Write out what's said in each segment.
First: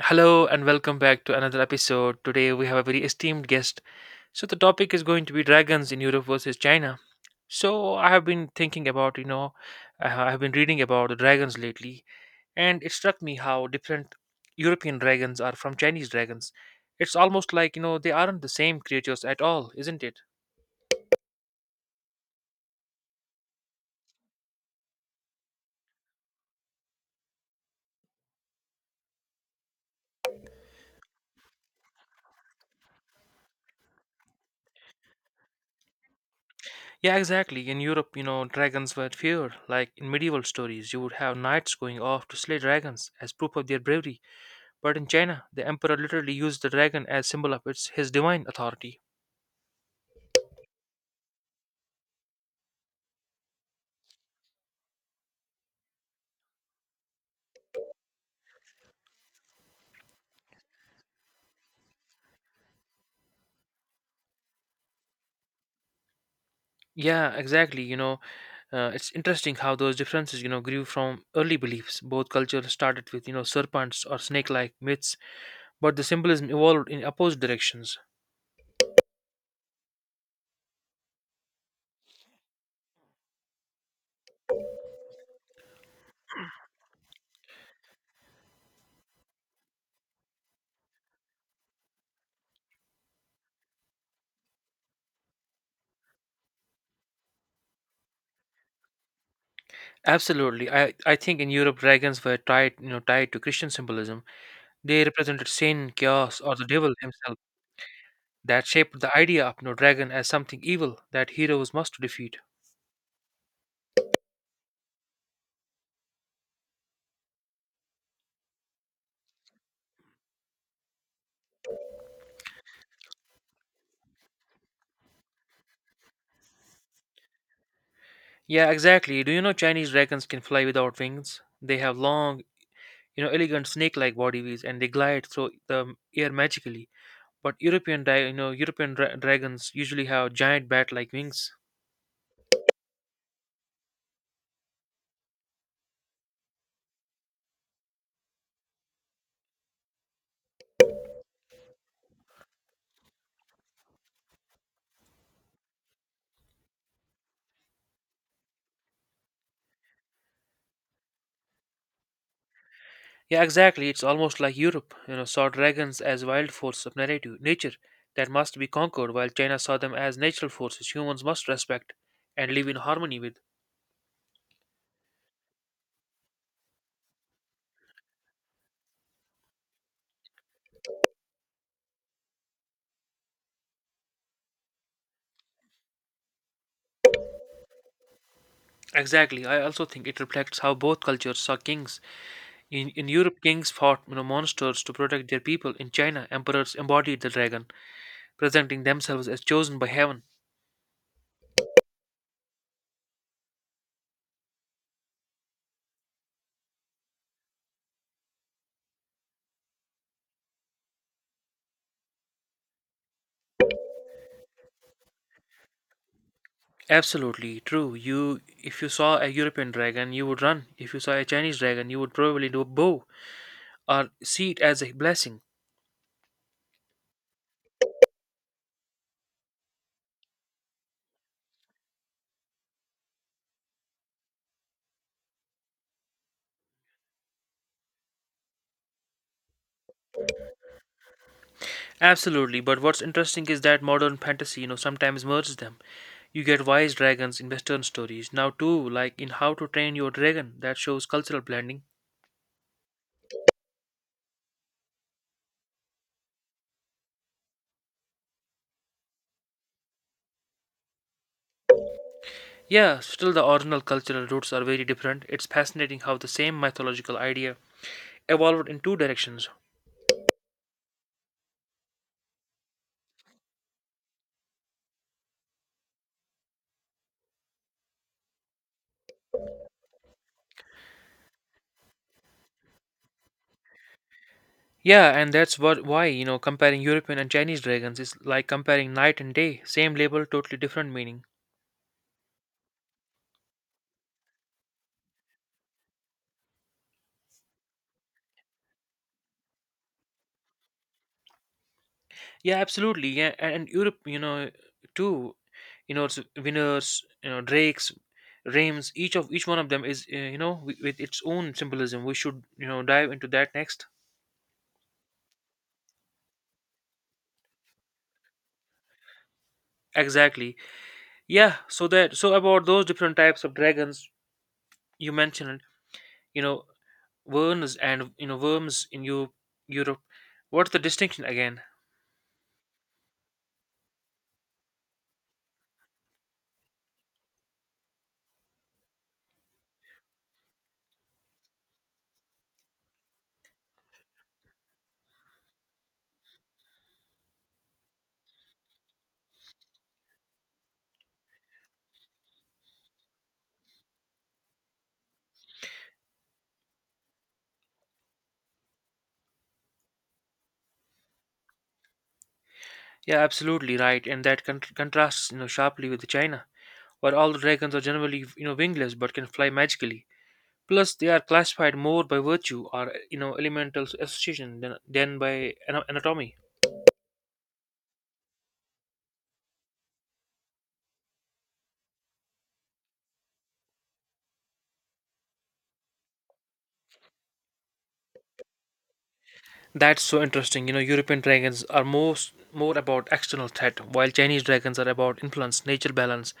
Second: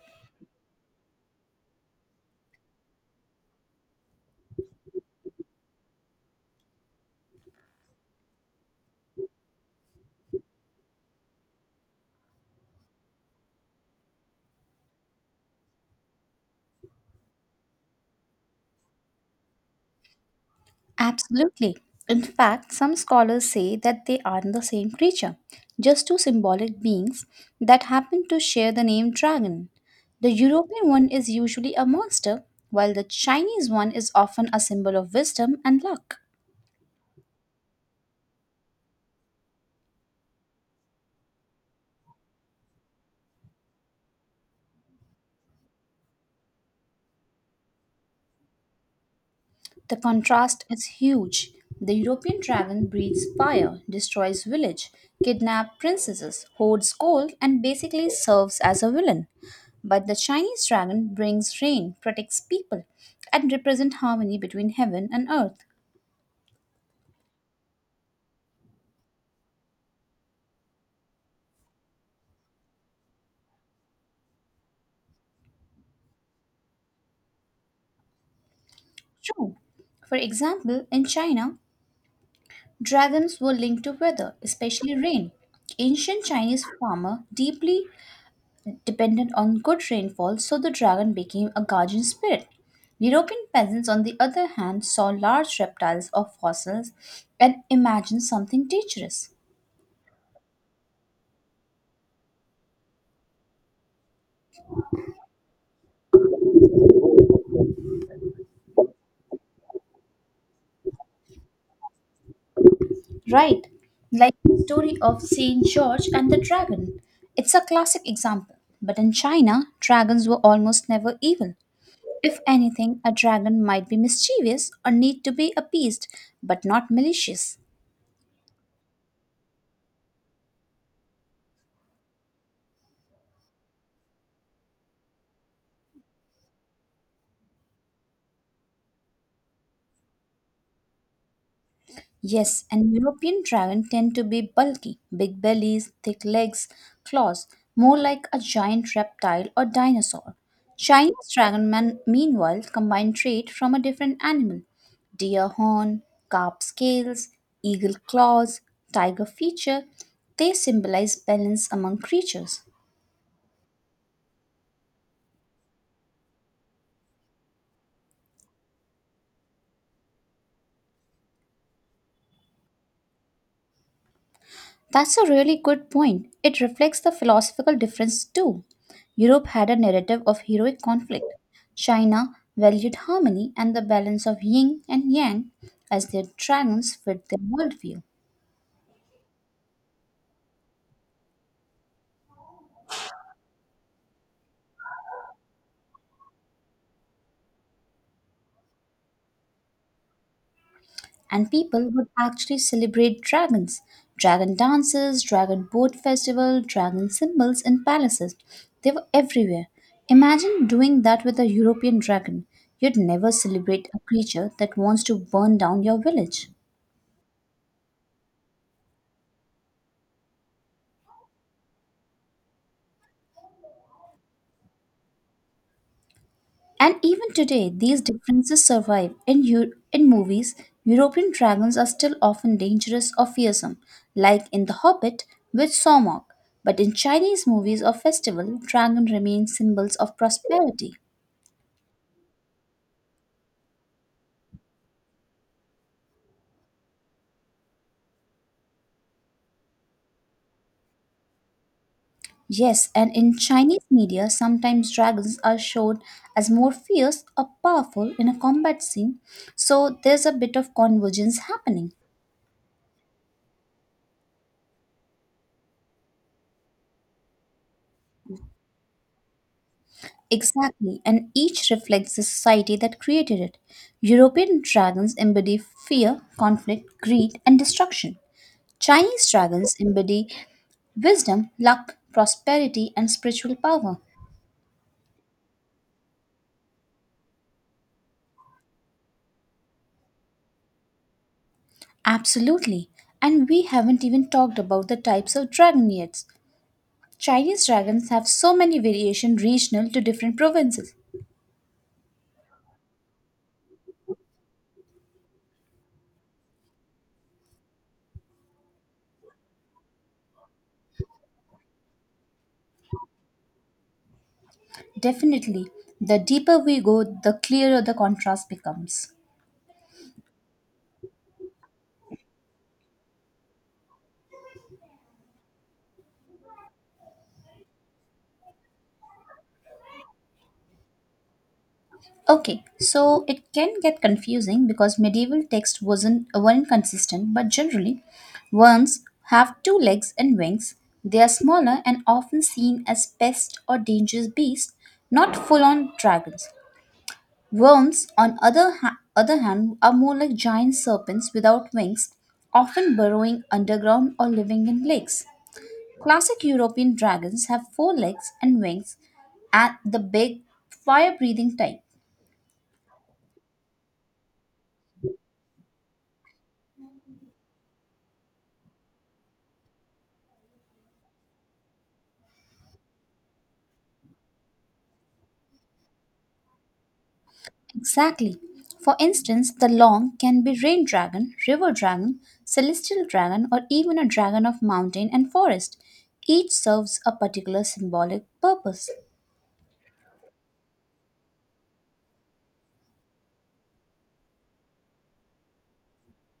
Hello and welcome back to another episode. Today we have a very esteemed guest. So the topic is going to be dragons in Europe versus China. So I have been thinking about, I have been reading about the dragons lately, and it struck me how different European dragons are from Chinese dragons. It's almost like, they aren't the same creatures at all, isn't it? Absolutely. In fact, some scholars say that they are not the same creature, just two symbolic beings that happen to share the name dragon. The European one is usually a monster, while the Chinese one is often a symbol of wisdom and luck. Yeah, exactly. In Europe, dragons were feared. Like in medieval stories, you would have knights going off to slay dragons as proof of their bravery. But in China, the emperor literally used the dragon as symbol of its his divine authority. The contrast is huge. The European dragon breathes fire, destroys village, kidnaps princesses, hoards gold, and basically serves as a villain. But the Chinese dragon brings rain, protects people, and represents harmony between heaven and earth. Yeah, exactly. It's interesting how those differences, grew from early beliefs. Both cultures started with, serpents or snake-like myths, but the symbolism evolved in opposite directions. True. For example, in China, dragons were linked to weather, especially rain. Ancient Chinese farmer deeply dependent on good rainfall, so the dragon became a guardian spirit. European peasants, on the other hand, saw large reptiles or fossils and imagined something dangerous. Absolutely, I think in Europe dragons were tied to Christian symbolism. They represented sin, chaos, or the devil himself. That shaped the idea of no dragon as something evil that heroes must defeat. Right, like the story of Saint George and the dragon. It's a classic example, but in China, dragons were almost never evil. If anything, a dragon might be mischievous or need to be appeased, but not malicious. Yeah, exactly. Do you know Chinese dragons can fly without wings? They have long, elegant snake-like bodies, and they glide through the air magically. But European, di- you know, European dragons usually have giant bat-like wings. Yes, and European dragon tend to be bulky, big bellies, thick legs, claws, more like a giant reptile or dinosaur. Chinese dragon man, meanwhile, combine trait from a different animal: deer horn, carp scales, eagle claws, tiger feature. They symbolize balance among creatures. Yeah, exactly. It's almost like Europe, saw dragons as wild force of narrative nature that must be conquered, while China saw them as natural forces humans must respect and live in harmony with. That's a really good point. It reflects the philosophical difference too. Europe had a narrative of heroic conflict. China valued harmony and the balance of yin and yang as their dragons fit their worldview. Exactly. I also think it reflects how both cultures saw kings. In Europe, kings fought, monsters to protect their people. In China, emperors embodied the dragon, presenting themselves as chosen by heaven. And people would actually celebrate dragons. Dragon dances, dragon boat festival, dragon symbols in palaces. They were everywhere. Imagine doing that with a European dragon. You'd never celebrate a creature that wants to burn down your village. Absolutely true. If you saw a European dragon, you would run. If you saw a Chinese dragon, you would probably do a bow or see it as a blessing. And even today, these differences survive. In movies, European dragons are still often dangerous or fearsome, like in The Hobbit with Sormok. But in Chinese movies or festival, dragons remain symbols of prosperity. Absolutely. But what's interesting is that modern fantasy, sometimes merges them. You get wise dragons in Western stories now too, like in How to Train Your Dragon, that shows cultural blending. Yes, and in Chinese media, sometimes dragons are shown as more fierce or powerful in a combat scene, so there's a bit of convergence happening. Yeah, still the original cultural roots are very different. It's fascinating how the same mythological idea evolved in two directions. Exactly, and each reflects the society that created it. European dragons embody fear, conflict, greed, and destruction. Chinese dragons embody wisdom, luck, prosperity, and spiritual power. Yeah, and that's what why, comparing European and Chinese dragons is like comparing night and day, same label, totally different meaning. Absolutely. And we haven't even talked about the types of dragon yet. Chinese dragons have so many variations regional to different provinces. Yeah, absolutely. Yeah, and Europe, too, it's winners, drakes, rams, each one of them is, with its own symbolism. We should, dive into that next. Definitely, the deeper we go, the clearer the contrast becomes. Exactly. Yeah, so that so about those different types of dragons you mentioned, you know worms, and worms in Europe. What's the distinction again? Okay, so it can get confusing because medieval text wasn't weren't consistent, but generally, worms have two legs and wings. They are smaller and often seen as pests or dangerous beasts, not full-on dragons. Worms, on other hand, are more like giant serpents without wings, often burrowing underground or living in lakes. Classic European dragons have four legs and wings, and the big fire-breathing type. Yeah, absolutely right, and that contrasts, sharply with China, where all the dragons are generally, wingless but can fly magically. Plus, they are classified more by virtue or, elemental association than by anatomy. Exactly. For instance, the long can be rain dragon, river dragon, celestial dragon, or even a dragon of mountain and forest. Each serves a particular symbolic purpose. That's so interesting. European dragons are most more about external threat, while Chinese dragons are about influence, nature balance.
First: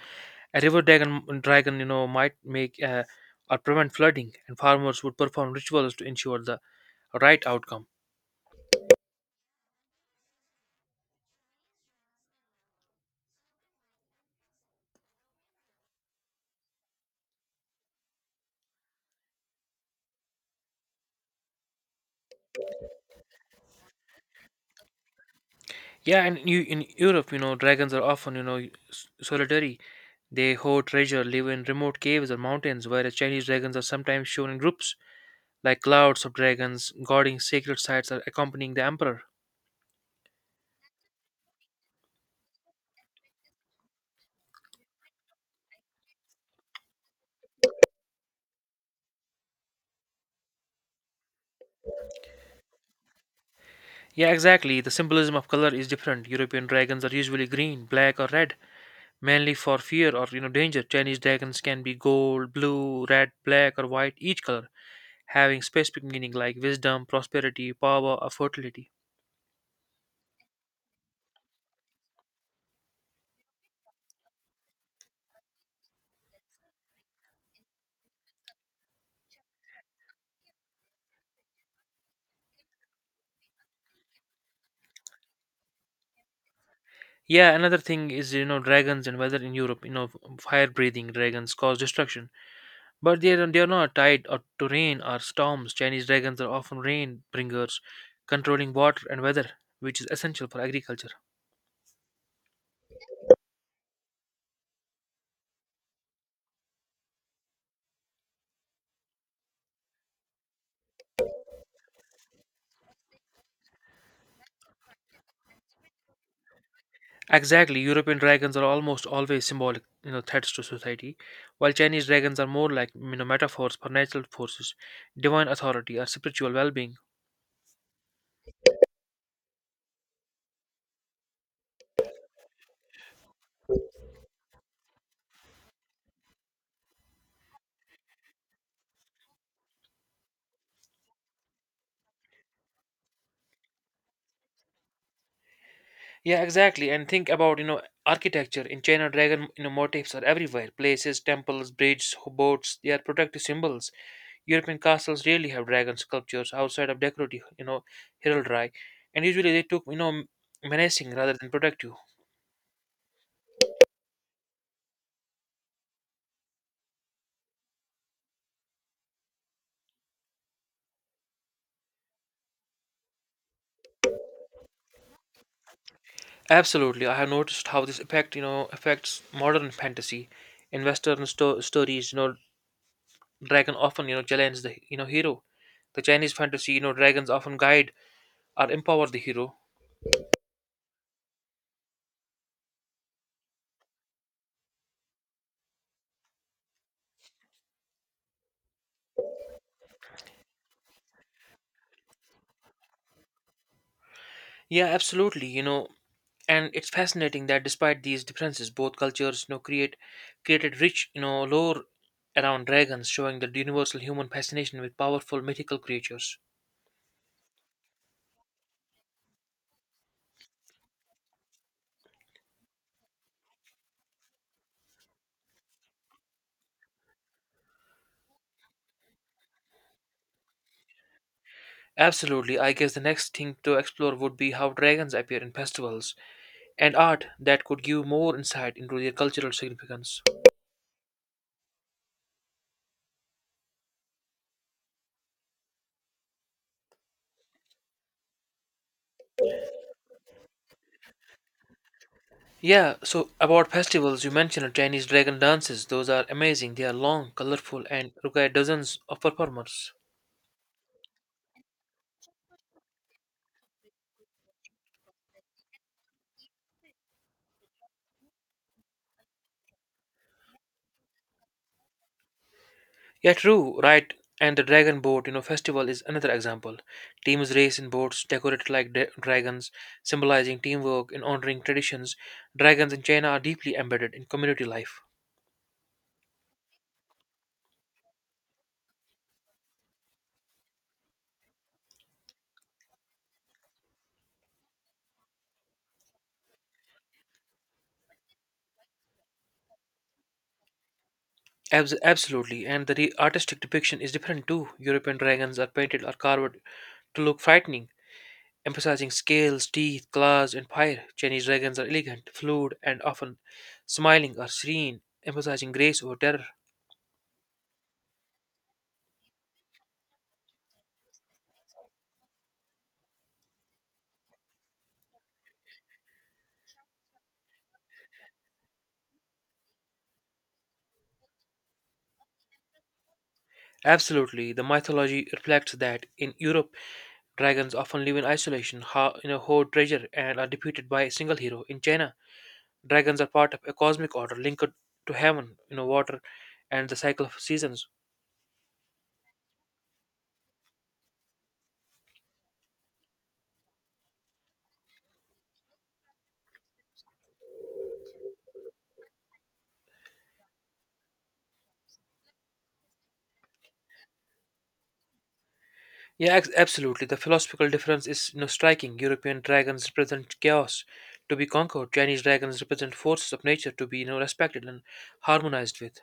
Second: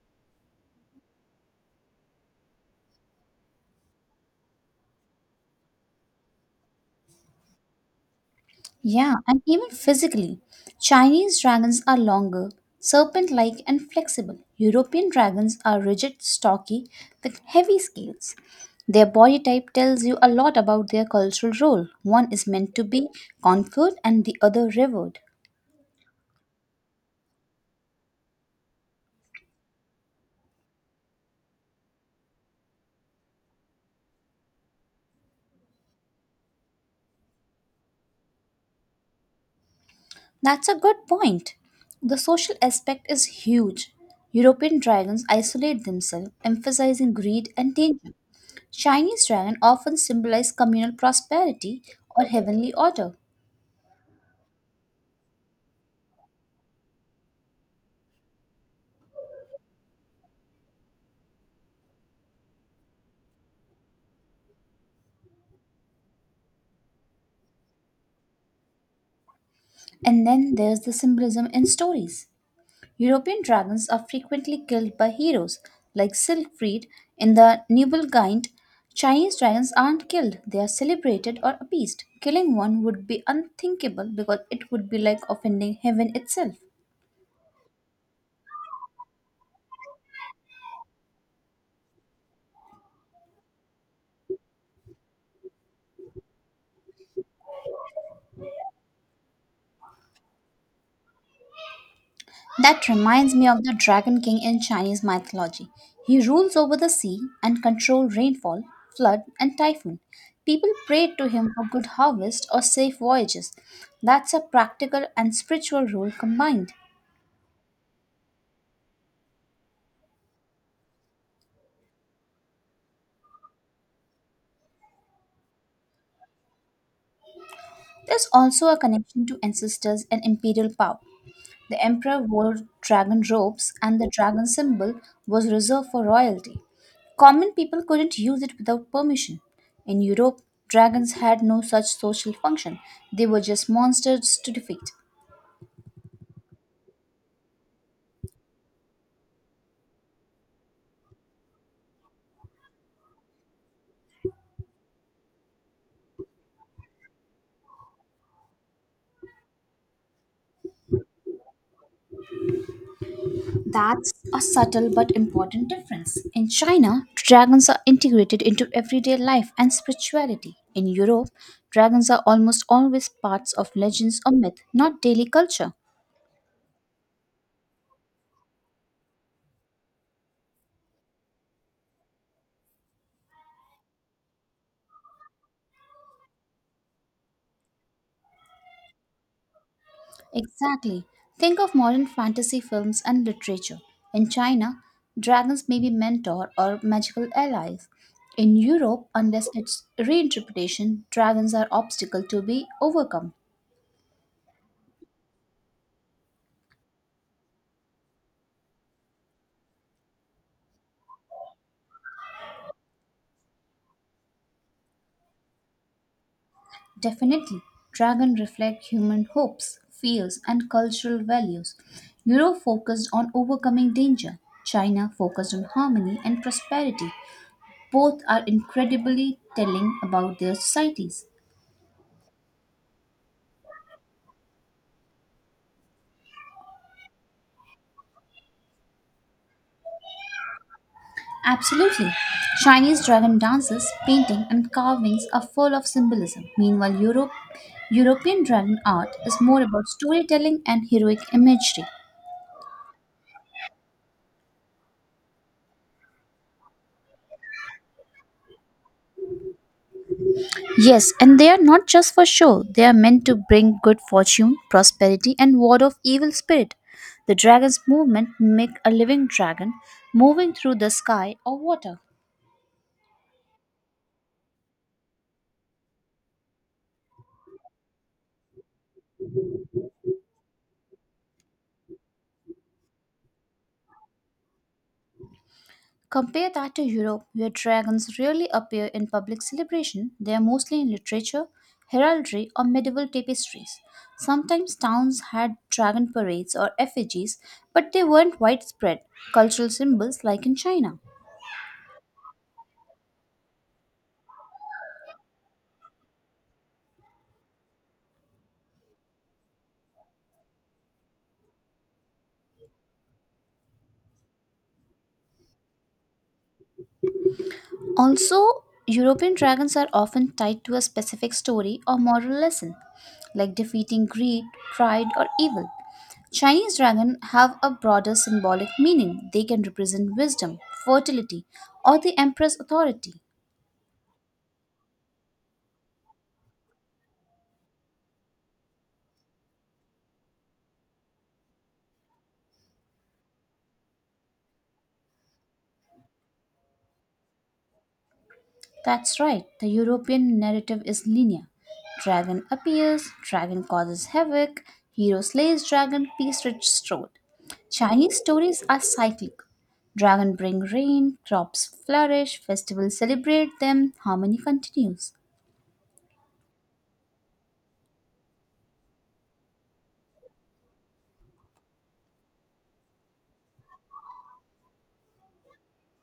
A river dragon, might make or prevent flooding, and farmers would perform rituals to ensure the right outcome. Yeah, and even physically. Chinese dragons are longer, serpent like, and flexible. European dragons are rigid, stocky, with heavy scales. Their body type tells you a lot about their cultural role. One is meant to be conquered and the other revered. Yeah, and you in Europe, dragons are often, solitary. They hoard treasure, live in remote caves or mountains, whereas Chinese dragons are sometimes shown in groups, like clouds of dragons guarding sacred sites or accompanying the emperor. That's a good point. The social aspect is huge. European dragons isolate themselves, emphasizing greed and danger. Chinese dragon often symbolize communal prosperity or heavenly order. Yeah, exactly. The symbolism of color is different. European dragons are usually green, black, or red, mainly for fear or, danger. Chinese dragons can be gold, blue, red, black, or white, each color having specific meaning like wisdom, prosperity, power, or fertility. And then there's the symbolism in stories. European dragons are frequently killed by heroes like Siegfried in the Nibelungenlied. Chinese dragons aren't killed, they are celebrated or appeased. Killing one would be unthinkable because it would be like offending heaven itself. Yeah, another thing is, dragons and weather in Europe. Fire breathing dragons cause destruction, but they are not tied or to rain or storms. Chinese dragons are often rain bringers, controlling water and weather, which is essential for agriculture. That reminds me of the Dragon King in Chinese mythology. He rules over the sea and controls rainfall, flood, and typhoon. People prayed to him for good harvest or safe voyages. That's a practical and spiritual role combined. Exactly, European dragons are almost always symbolic, threats to society, while Chinese dragons are more like, metaphors for natural forces, divine authority, or spiritual well-being. There's also a connection to ancestors and imperial power. The emperor wore dragon robes, and the dragon symbol was reserved for royalty. Common people couldn't use it without permission. In Europe, dragons had no such social function, they were just monsters to defeat. Yeah, exactly. And think about, architecture in China. Dragon, motifs are everywhere: places, temples, bridges, boats. They are protective symbols. European castles rarely have dragon sculptures outside of decorative, heraldry, and usually they took, menacing rather than protective. That's a subtle but important difference. In China, dragons are integrated into everyday life and spirituality. In Europe, dragons are almost always parts of legends or myth, not daily culture. Absolutely, I have noticed how this affects modern fantasy. In Western stories, dragon often, challenge the, hero. The Chinese fantasy, dragons often guide or empower the hero. Exactly. Think of modern fantasy films and literature. In China, dragons may be mentor or magical allies. In Europe, unless it's reinterpretation, dragons are obstacle to be overcome. Yeah, absolutely, and it's fascinating that despite these differences, both cultures, created rich, lore around dragons, showing the universal human fascination with powerful mythical creatures. Definitely, dragon reflect human hopes, fears, and cultural values. Europe focused on overcoming danger. China focused on harmony and prosperity. Both are incredibly telling about their societies. Absolutely, I guess the next thing to explore would be how dragons appear in festivals and art, that could give more insight into their cultural significance. Absolutely. Chinese dragon dances, painting, and carvings are full of symbolism. Meanwhile, European dragon art is more about storytelling and heroic imagery. Yeah, so about festivals, you mentioned Chinese dragon dances. Those are amazing. They are long, colorful, and require dozens of performers. Yes, and they are not just for show, they are meant to bring good fortune, prosperity, and ward off evil spirit. The dragon's movement make a living dragon moving through the sky or water. Yeah, true, right. And the dragon boat festival is another example. Teams race in boats decorated like dragons, symbolizing teamwork and honoring traditions. Dragons in China are deeply embedded in community life. Compare that to Europe, where dragons rarely appear in public celebration, they are mostly in literature, heraldry, or medieval tapestries. Sometimes towns had dragon parades or effigies, but they weren't widespread cultural symbols like in China. Absolutely, and the artistic depiction is different too. European dragons are painted or carved to look frightening, emphasizing scales, teeth, claws, and fire. Chinese dragons are elegant, fluid, and often smiling or serene, emphasizing grace over terror. Also, European dragons are often tied to a specific story or moral lesson, like defeating greed, pride, or evil. Chinese dragons have a broader symbolic meaning. They can represent wisdom, fertility, or the emperor's authority. Absolutely, the mythology reflects that in Europe, dragons often live in isolation, hoard treasure, and are defeated by a single hero. In China, dragons are part of a cosmic order linked to heaven, water, and the cycle of seasons. That's right, the European narrative is linear. Dragon appears, dragon causes havoc, hero slays dragon, peace restored. Chinese stories are cyclic. Dragon bring rain, crops flourish, festivals celebrate them, harmony continues. Yeah, absolutely. The philosophical difference is, striking. European dragons represent chaos to be conquered. Chinese dragons represent forces of nature to be, respected and harmonized with.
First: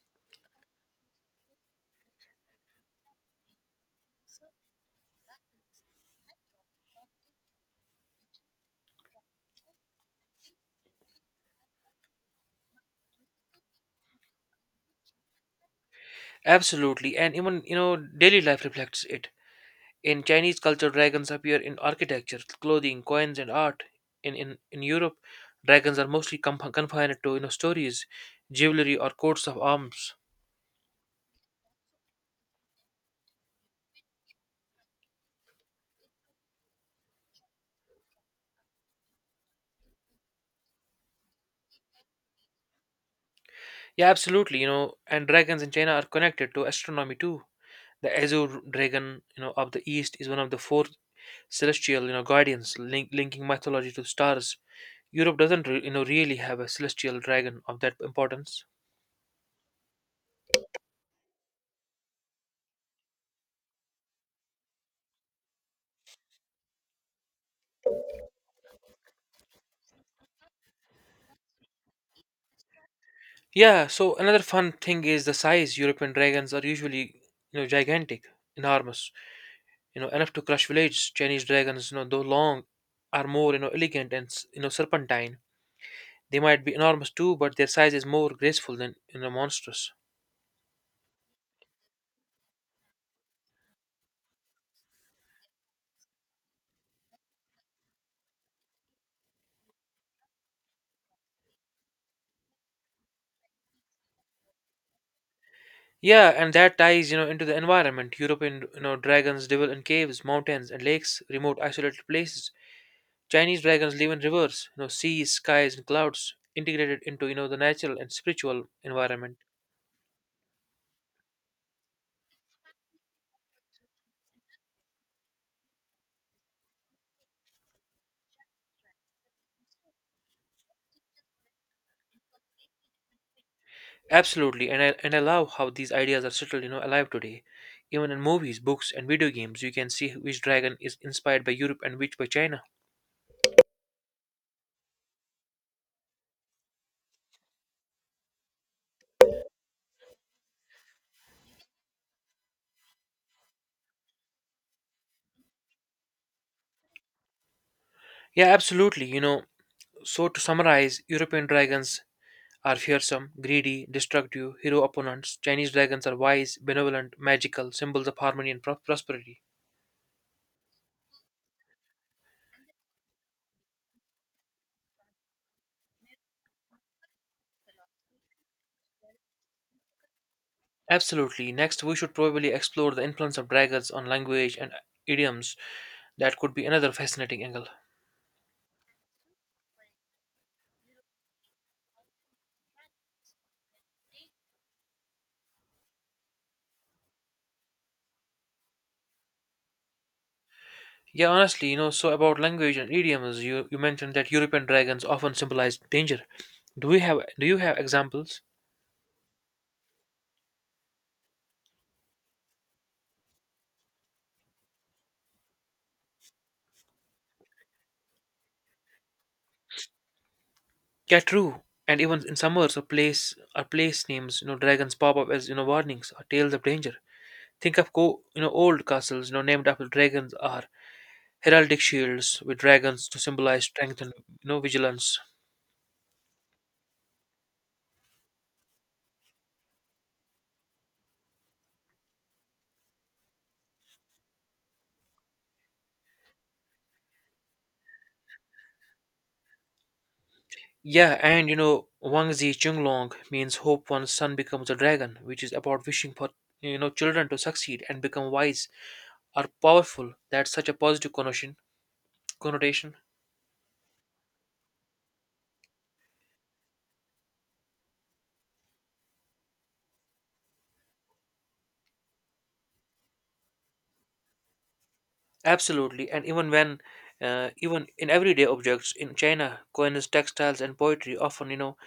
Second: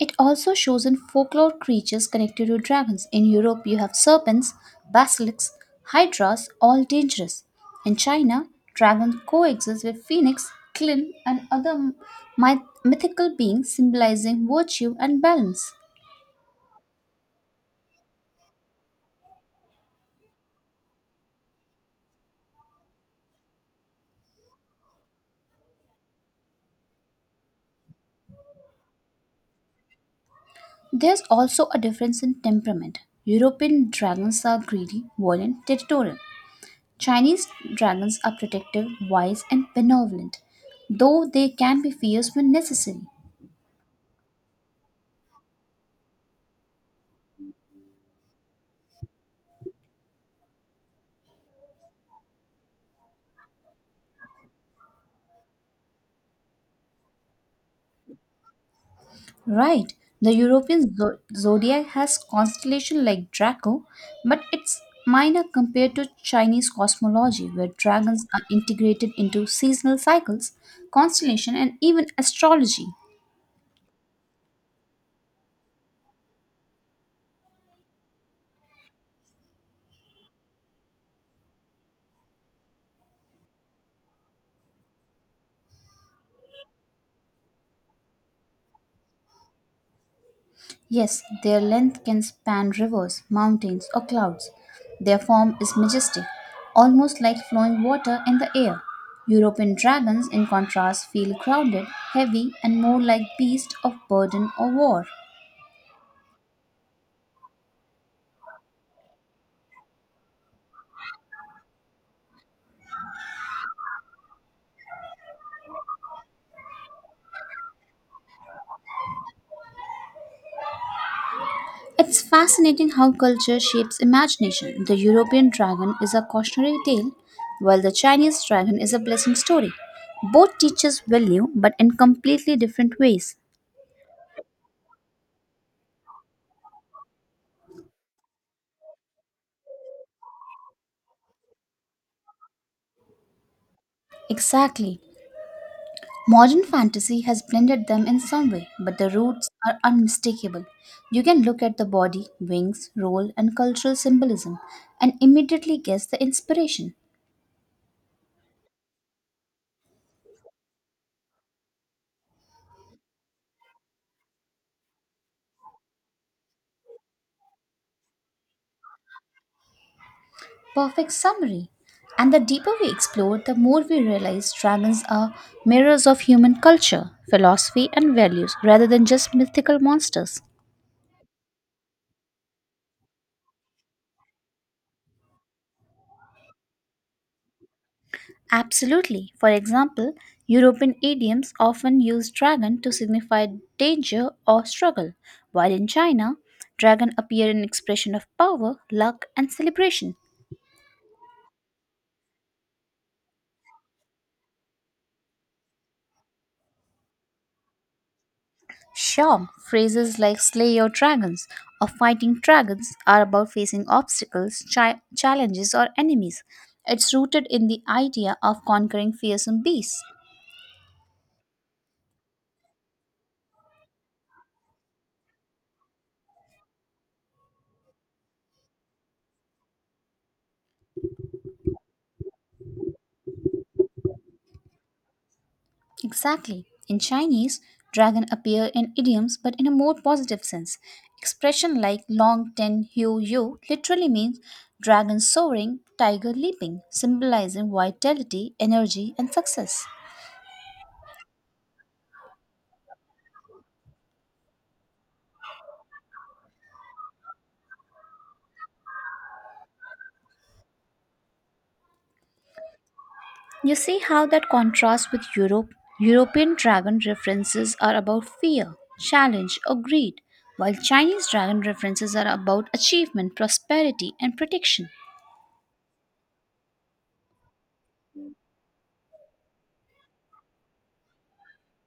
It also shows in folklore creatures connected to dragons. In Europe, you have serpents, basilisks, hydras, all dangerous. In China, dragons coexist with phoenix, Klim, and other mythical beings symbolizing virtue and balance. Absolutely, and even, daily life reflects it. In Chinese culture, dragons appear in architecture, clothing, coins, and art. In Europe, dragons are mostly confined to, stories, jewelry, or coats of arms. There's also a difference in temperament. European dragons are greedy, violent, territorial. Chinese dragons are protective, wise, and benevolent, though they can be fierce when necessary. Yeah, absolutely. And dragons in China are connected to astronomy too. The azure dragon, of the east is one of the four celestial, guardians linking mythology to stars. Europe doesn't really have a celestial dragon of that importance. Right. The European zodiac has constellation like Draco, but it's minor compared to Chinese cosmology where dragons are integrated into seasonal cycles, constellation and even astrology. Yeah, so another fun thing is the size. European dragons are usually, gigantic, enormous, enough to crush villages. Chinese dragons, though long, are more, elegant and, serpentine. They might be enormous too, but their size is more graceful than, monstrous. Yes, their length can span rivers, mountains or clouds. Their form is majestic, almost like flowing water in the air. European dragons in contrast feel crowded, heavy and more like beasts of burden or war. Yeah, and that ties, into the environment. European, dragons dwell in caves, mountains, and lakes, remote, isolated places. Chinese dragons live in rivers, seas, skies, and clouds, integrated into, the natural and spiritual environment. It's fascinating how culture shapes imagination. The European dragon is a cautionary tale, while the Chinese dragon is a blessing story. Both teach us value, but in completely different ways. Absolutely, and I love how these ideas are still, alive today. Even in movies, books, and video games, you can see which dragon is inspired by Europe and which by China. Exactly. Modern fantasy has blended them in some way, but the roots are unmistakable. You can look at the body, wings, role, and cultural symbolism and immediately guess the inspiration. Yeah, absolutely. So to summarize, European dragons are fearsome, greedy, destructive, hero opponents. Chinese dragons are wise, benevolent, magical, symbols of harmony and prosperity. Perfect summary. And the deeper we explore, the more we realize dragons are mirrors of human culture, philosophy, and values rather than just mythical monsters. Absolutely. Next, we should probably explore the influence of dragons on language and idioms. That could be another fascinating angle. Absolutely. For example, European idioms often use dragon to signify danger or struggle, while in China, dragon appear in expression of power, luck, and celebration. Yeah, honestly, so about language and idioms, you mentioned that European dragons often symbolize danger. Do you have examples? Sure, phrases like slay your dragons or fighting dragons are about facing obstacles, challenges, or enemies. It's rooted in the idea of conquering fearsome beasts. Yeah, true. And even in summers, a place or place names, dragons pop up as, warnings or tales of danger. Think of old castles, named after dragons, or heraldic shields with dragons to symbolize strength and, vigilance. Exactly. In Chinese, dragon appear in idioms but in a more positive sense. Expression like long ten hu yu literally means dragon soaring, tiger leaping, symbolizing vitality, energy, and success. Yeah, and, Wangzi Chunglong means hope one's son becomes a dragon, which is about wishing for, children to succeed and become wise or powerful. That's such a positive connotation. Connotation. You see how that contrasts with Europe? European dragon references are about fear, challenge, or greed, while Chinese dragon references are about achievement, prosperity, and protection. Absolutely, and even even in everyday objects in China, coins, textiles, and poetry often,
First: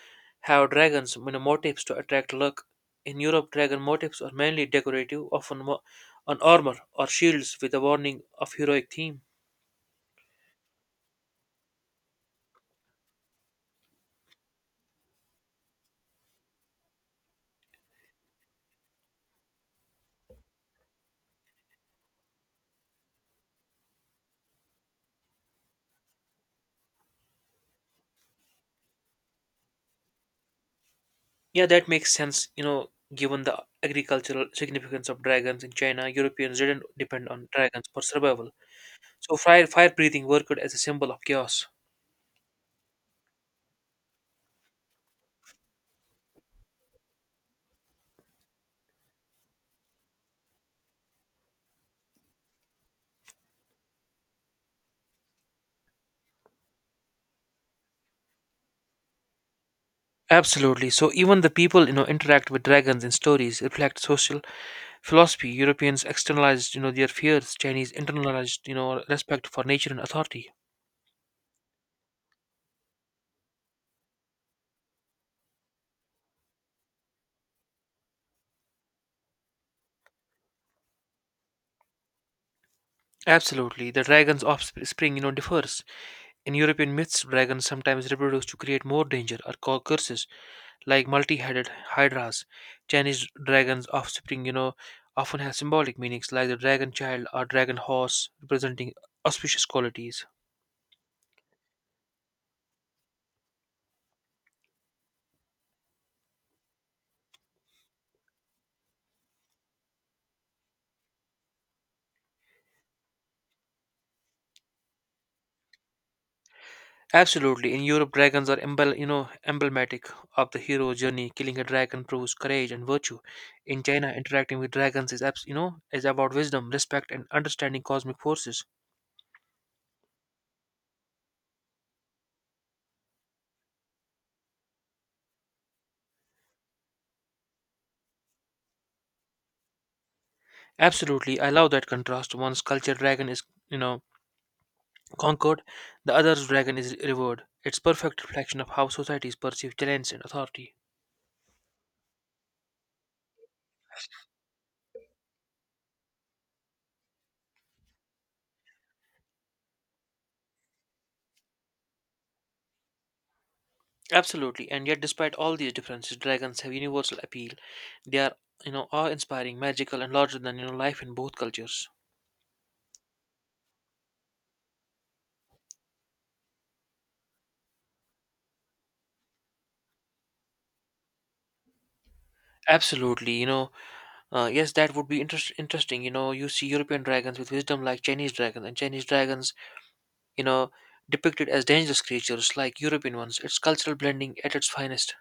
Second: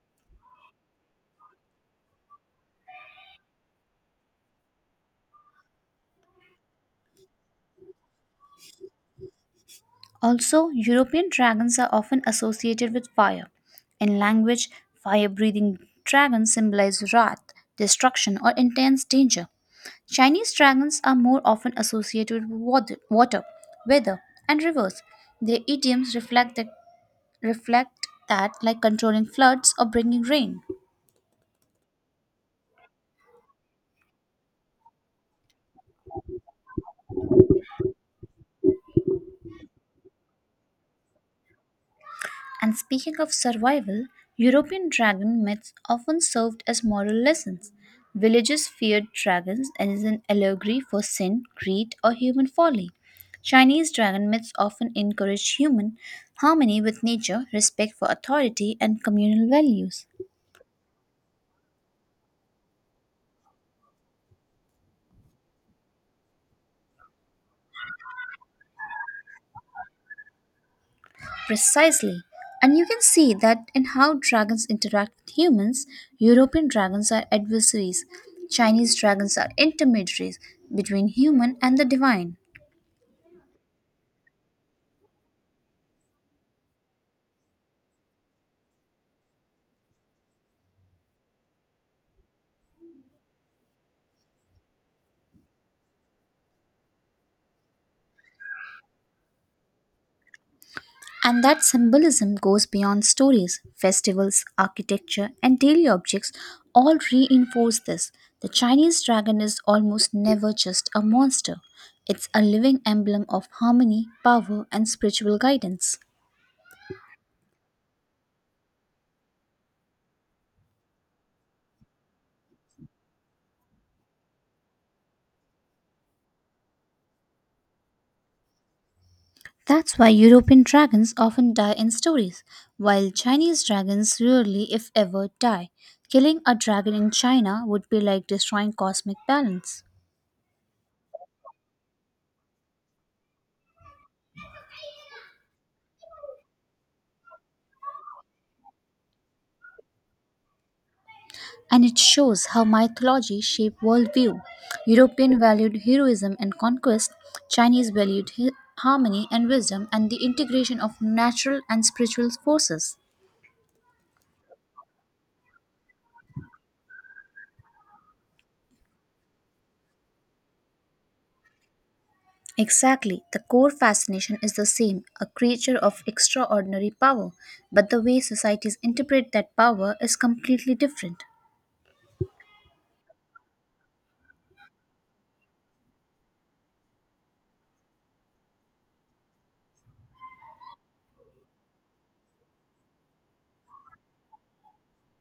have dragons, motifs to attract luck. In Europe, dragon motifs are mainly decorative, often on armor or shields with a warning of heroic theme. Also, European dragons are often associated with fire. In language, fire breathing dragons symbolize wrath, destruction, or intense danger. Chinese dragons are more often associated with water, weather, and rivers. Their idioms reflect that like controlling floods or bringing rain. Yeah, that makes sense, given the agricultural significance of dragons in China. Europeans didn't depend on dragons for survival, so fire breathing worked as a symbol of chaos. And speaking of survival, European dragon myths often served as moral lessons. Villagers feared dragons as an allegory for sin, greed, or human folly. Chinese dragon myths often encourage human harmony with nature, respect for authority, and communal values. Absolutely. So even the people, interact with dragons in stories reflect social philosophy. Europeans externalized, their fears. Chinese internalized, respect for nature and authority. Precisely. And you can see that in how dragons interact with humans. European dragons are adversaries, Chinese dragons are intermediaries between human and the divine. Absolutely. The dragon's offspring differs. In European myths, dragons sometimes reproduce to create more danger or cause curses, like multi-headed hydras. Chinese dragons' offspring, often have symbolic meanings, like the dragon child or dragon horse, representing auspicious qualities. And that symbolism goes beyond stories. Festivals, architecture, and daily objects all reinforce this. The Chinese dragon is almost never just a monster, it's a living emblem of harmony, power, and spiritual guidance. Absolutely. In Europe, dragons are emblematic of the hero's journey. Killing a dragon proves courage and virtue. In China, interacting with dragons is, abs- you know, is about wisdom, respect, and understanding cosmic forces. That's why European dragons often die in stories, while Chinese dragons rarely, if ever, die. Killing a dragon in China would be like destroying cosmic balance. Absolutely, I love that contrast. One's culture dragon is, you know, conquered; the other's dragon is revered. It's perfect reflection of how societies perceive talents and authority. And it shows how mythology shaped worldview. European valued heroism and conquest, Chinese valued harmony and wisdom, and the integration of natural and spiritual forces. Absolutely, and yet, despite all these differences, dragons have universal appeal. They are awe-inspiring, magical, and larger than life in both cultures. Exactly. The core fascination is the same a creature of extraordinary power. But the way societies interpret that power is completely different. Absolutely, yes, that would be interesting. You see European dragons with wisdom like Chinese dragons, and Chinese dragons, you know, depicted as dangerous creatures like European ones. It's cultural blending at its finest.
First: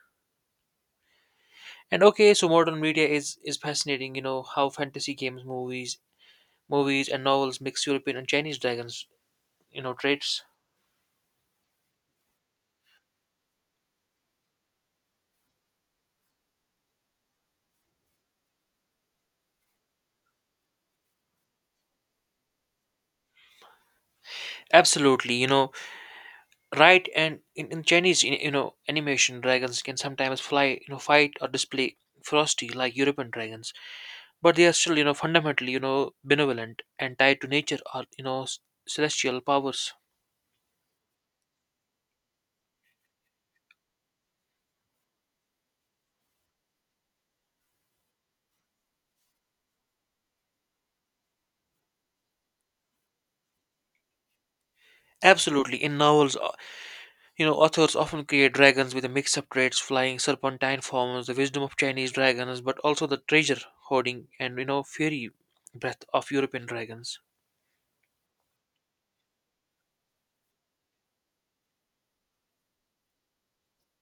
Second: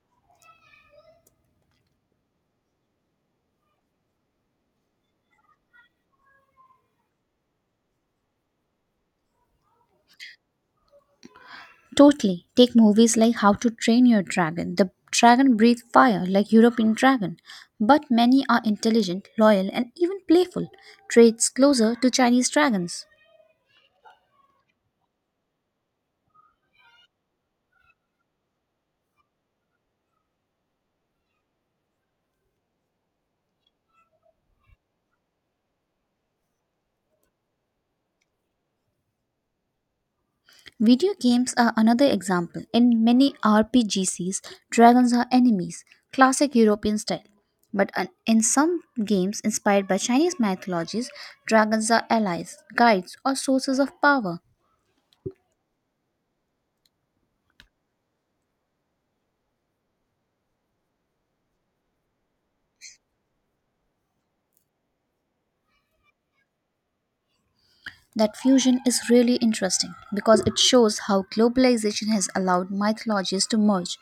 And okay, so modern media is fascinating. You know how fantasy games, movies, and novels mix European and Chinese dragons, traits. Totally. Take movies like How to Train Your Dragon. The dragon breathes fire like European dragon. But many are intelligent, loyal, and even playful, traits closer to Chinese dragons. Absolutely, right? And in Chinese, animation dragons can sometimes fly, fight or display ferocity like European dragons, but they are still fundamentally benevolent and tied to nature or celestial powers. Video games are another example. In many RPGs, dragons are enemies, classic European style. But in some games inspired by Chinese mythologies, dragons are allies, guides, or sources of power. Absolutely, in novels, authors often create dragons with a mix of traits: flying serpentine forms, the wisdom of Chinese dragons, but also the treasure hoarding and fury breath of European dragons. That fusion is really interesting because it shows how globalization has allowed mythologies to merge.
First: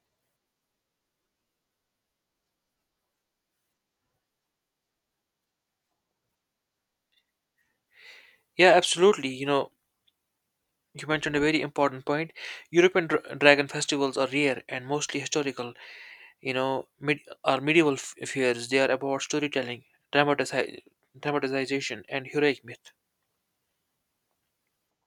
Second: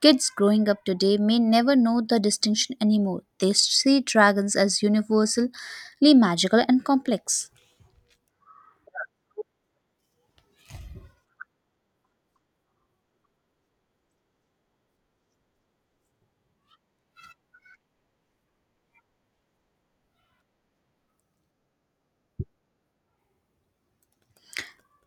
Kids growing up today may never know the distinction anymore. They see dragons as universally magical and complex. Yeah, absolutely. You mentioned a very important point. European dragon festivals are rare and mostly historical, mid or medieval fairs. They are about storytelling, dramatizi- dramatization, and heroic myth.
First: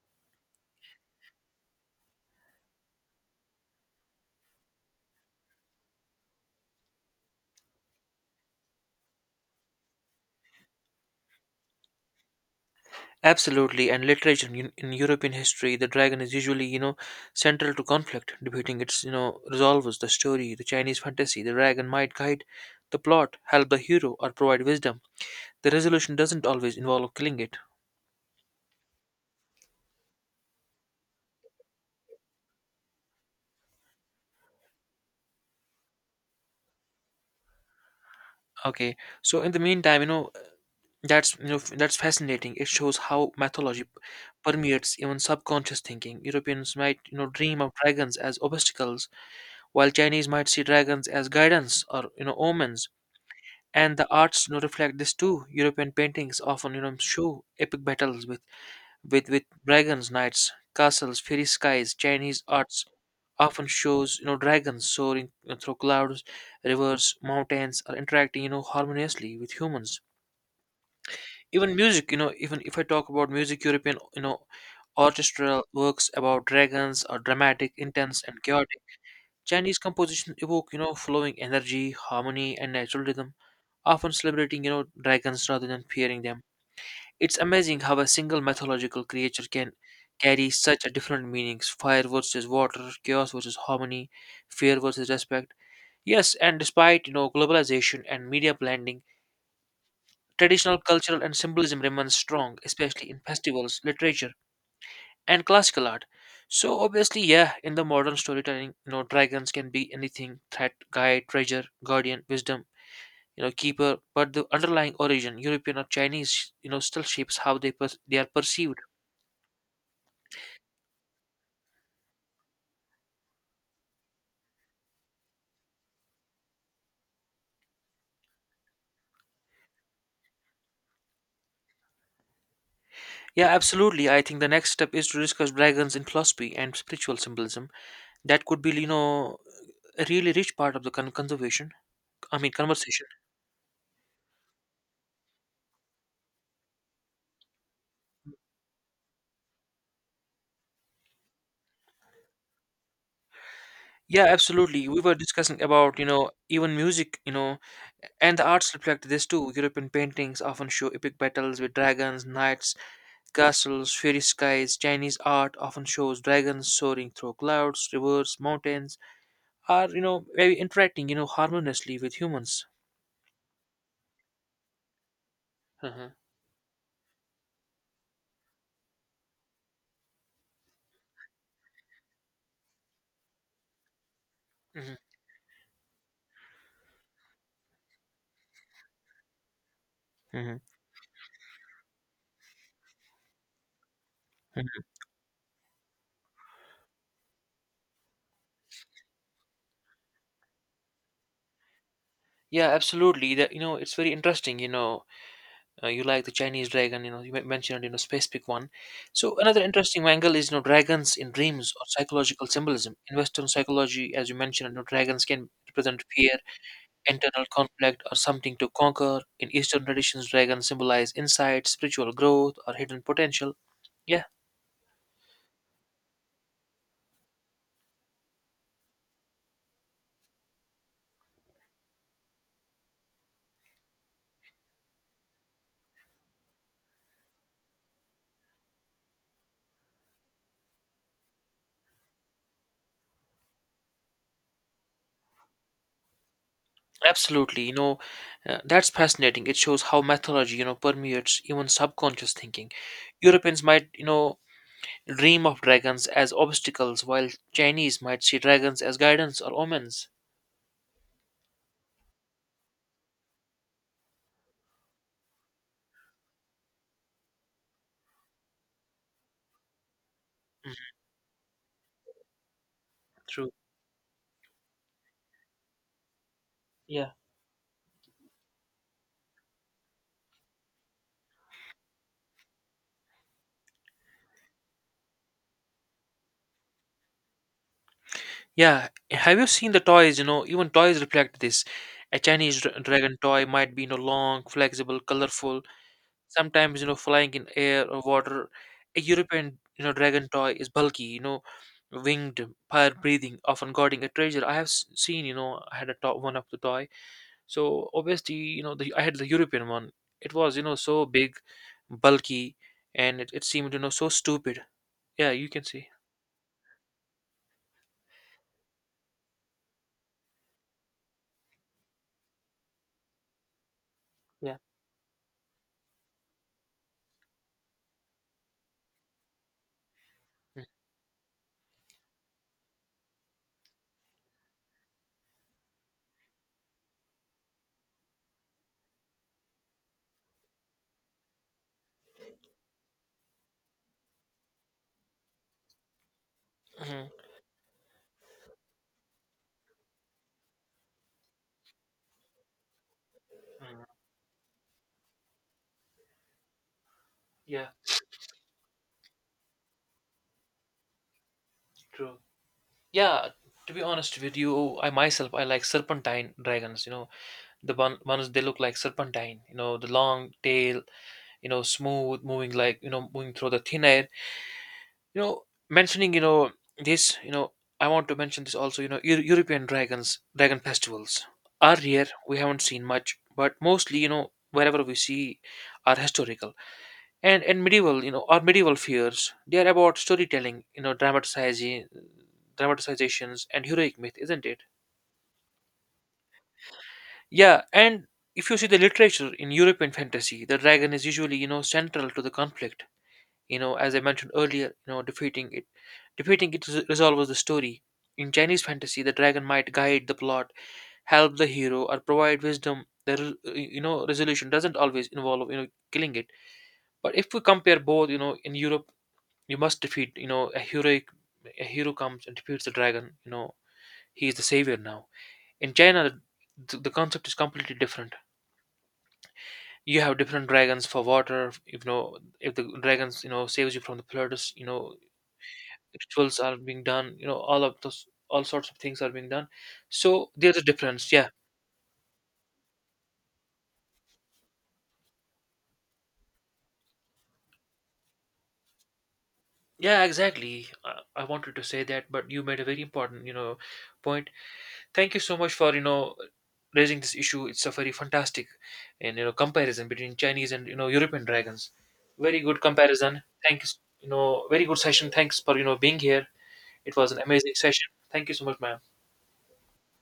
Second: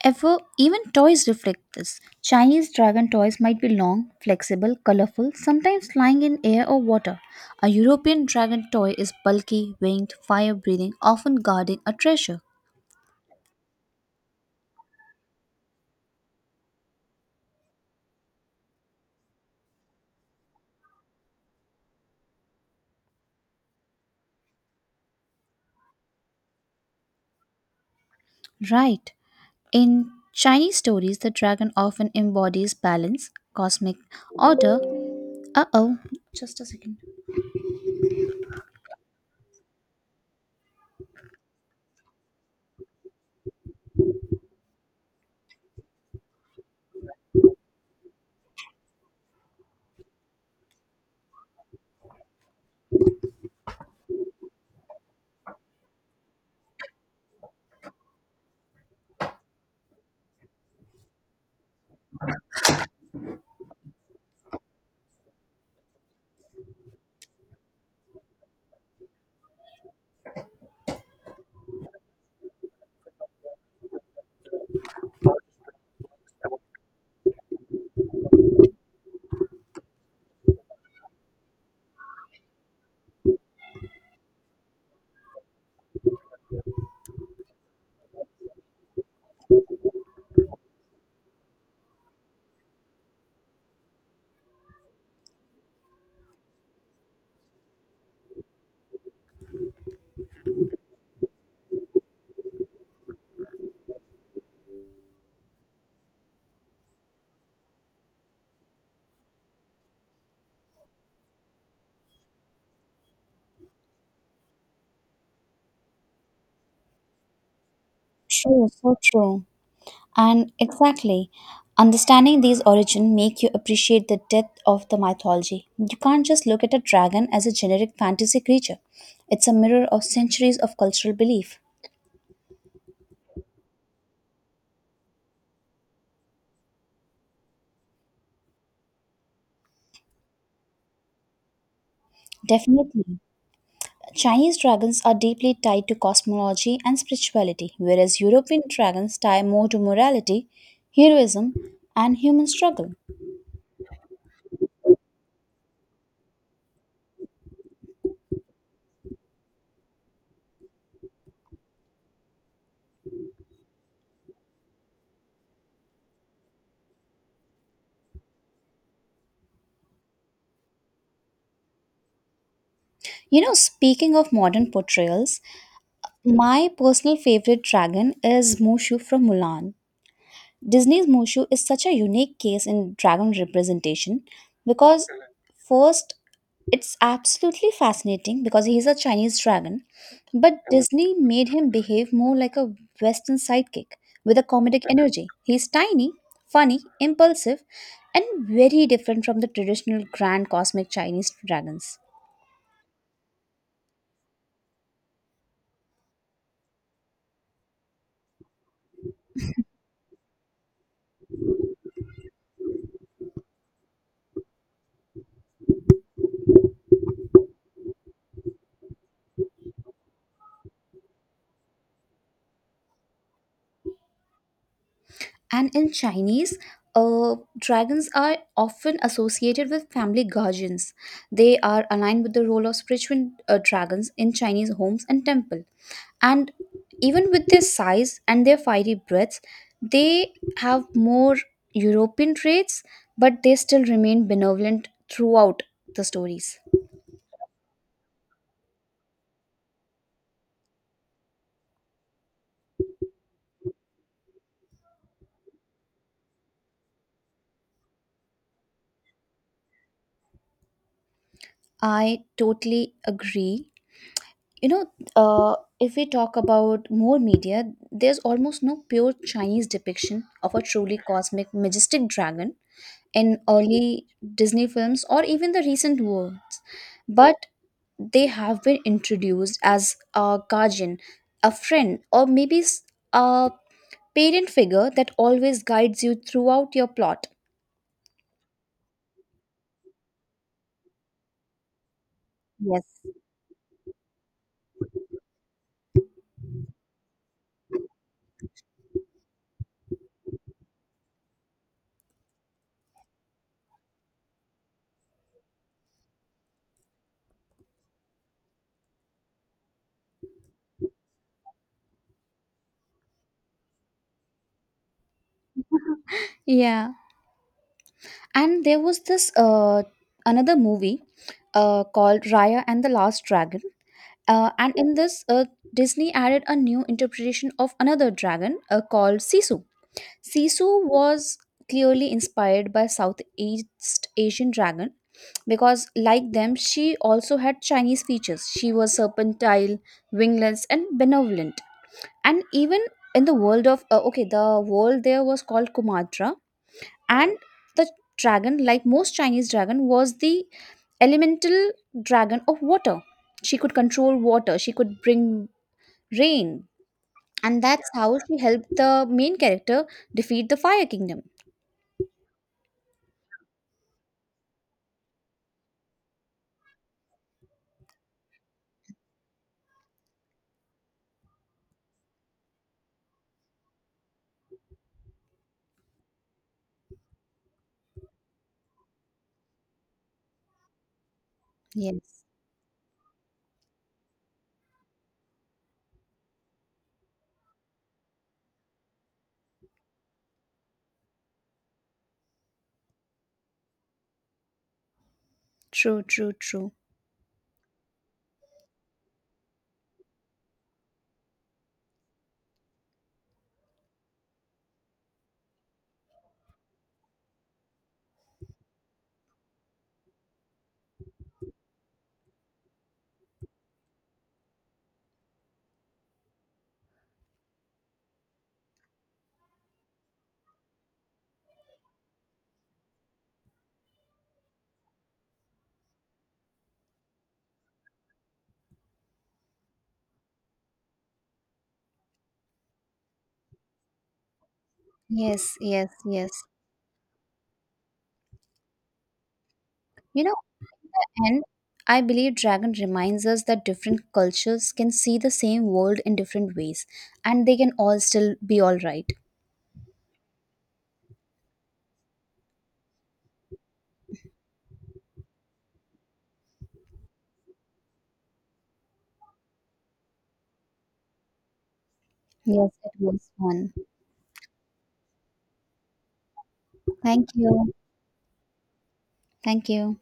Even toys reflect this. Chinese dragon toys might be long, flexible, colorful, sometimes flying in air or water. A European dragon toy is bulky, winged, fire breathing, often guarding a treasure. Absolutely, and literature, in European history, the dragon is usually central to conflict, debating its resolves the story. The Chinese fantasy, the dragon might guide the plot, help the hero, or provide wisdom. The resolution doesn't always involve killing it. Right. In Chinese stories, the dragon often embodies balance, cosmic order. Uh oh, just a second. Okay, so in the meantime, you know That's you know, f- that's fascinating. It shows how mythology permeates even subconscious thinking. Europeans might dream of dragons as obstacles, while Chinese might see dragons as guidance or omens. And the arts reflect this too. European paintings often show epic battles with dragons, knights, castles, fiery skies. Chinese arts often shows dragons soaring through clouds, rivers, mountains, or interacting harmoniously with humans. Even music, even if I talk about music, European orchestral works about dragons are dramatic, intense, and chaotic. Chinese compositions evoke flowing energy, harmony, and natural rhythm, often celebrating dragons rather than fearing them. It's amazing how a single mythological creature can carry such a different meanings: fire versus water, chaos versus harmony, fear versus respect. Yes, and despite globalization and media blending, traditional cultural and symbolism remains strong, especially in festivals, literature, and classical art. So obviously, yeah, in the modern storytelling, dragons can be anything: threat, guide, treasure, guardian, wisdom, keeper. But the underlying origin, European or Chinese, still shapes how they are True, perceived. so true. And exactly, understanding these origin make you appreciate the depth of the mythology. You can't just look at a dragon as a generic fantasy creature. It's a mirror of centuries of cultural belief. Yeah, absolutely. I think the next step is to discuss dragons in philosophy and spiritual symbolism. That could be a really rich part of the conservation. I mean, conversation. Definitely. Chinese dragons are deeply tied to cosmology and spirituality, whereas European dragons tie more to morality, heroism, and human struggle. Yeah, absolutely. We were discussing about, even music, and the arts reflect this too. European paintings often show epic battles with dragons, knights, castles, fairy skies. Chinese art often shows dragons soaring through clouds, rivers, mountains, are very interacting, harmoniously with humans. You know, speaking of modern portrayals, Uh-huh. my personal favorite dragon is Mushu from Mulan. Disney's Mushu is such a unique case in dragon representation Hmm. because, first, it's absolutely fascinating because he's a Chinese dragon, Hmm. but Disney made him behave more like a Western sidekick with a comedic energy. He's tiny, funny, impulsive, and very different from the traditional grand cosmic Chinese dragons. Yeah, absolutely. That, it's very interesting, you like the Chinese dragon, you mentioned, specific one. So another interesting angle is dragons in dreams or psychological symbolism. In Western psychology, as you mentioned, dragons can represent fear, internal conflict, or something to conquer. In Eastern traditions, dragons symbolize insight, spiritual growth, or hidden potential. Yeah, And in Chinese, dragons are often associated with family guardians. They are aligned with the role of spiritual dragons in Chinese homes and temple. And even with their size and their fiery breaths, they have more European traits, but they still remain benevolent throughout the stories. absolutely. That's fascinating. It shows how mythology, permeates even subconscious thinking. Europeans might dream of dragons as obstacles, while Chinese might see dragons as guidance or omens. I totally agree, you know if we talk about more media, there's almost no pure Chinese depiction of a Mhm. truly cosmic majestic dragon in True. early Disney films or even the recent ones, Yeah. but they have been introduced as a guardian, a friend, or maybe a parent figure that always guides you throughout your plot. Yeah. Have you seen the toys? Even toys reflect this. A Chinese Yes. dragon toy might be long, flexible, colorful, sometimes flying in air or water. A European dragon toy is bulky, winged, fire breathing, often guarding a treasure. I have seen. I had a top one of the toy. So obviously, I had the European one. It was so big, bulky, and it seemed so stupid. Yeah, you can see. Yeah, and there was this another movie called Raya and the Last Dragon. Yeah. And in this, Disney added a new interpretation of another dragon called Sisu. Sisu was clearly inspired by Southeast Asian dragon because, like them, she also had Chinese features. She was serpentine, wingless, and benevolent. And even in the world of okay, the world there was called Kumatra, Mm-hmm. and the dragon, like most Chinese dragon, was the elemental dragon of water. She could control water, she could bring rain, and Yeah, that's how she helped the main character defeat the fire kingdom. true. Yeah, to be honest with you, I myself I like serpentine dragons. The ones they look like serpentine. The long tail. Smooth moving like moving through the thin air. You know mentioning you know this you know I want to mention this also. European dragon festivals are rare. Yes. We haven't seen much, but mostly, wherever we see, are historical and medieval you know or medieval fears. They are about storytelling, dramatizing dramatizations, and heroic myth, isn't it? True, true, true. Yeah. And if you see the literature in European fantasy, the dragon is usually central to the conflict, as I mentioned earlier, defeating it resolves the story. In Chinese fantasy, the dragon might guide the plot, help the hero, or provide wisdom. The resolution doesn't always involve killing it. But if we compare both, in Europe, you must defeat, a hero comes and defeats the dragon. He is the savior now. In China, the concept is completely different. You have different dragons for water. If the dragons, saves you from the flooders, Yes, yes, yes. rituals are being done. All sorts of things are being done, You so know, there's a difference, yeah. and I believe dragon reminds us that different cultures can see the same world in different ways, and they can all still be all right. Yeah, exactly. I wanted to say that, but you made a very important point. Thank you so much for raising this issue. It's a very fantastic and comparison between Chinese and European dragons. Very good Yes, it comparison. was fun. Thanks, very good session. Thanks for being here. It was an Thank amazing you. session. Thank you so much, ma'am. Thank you.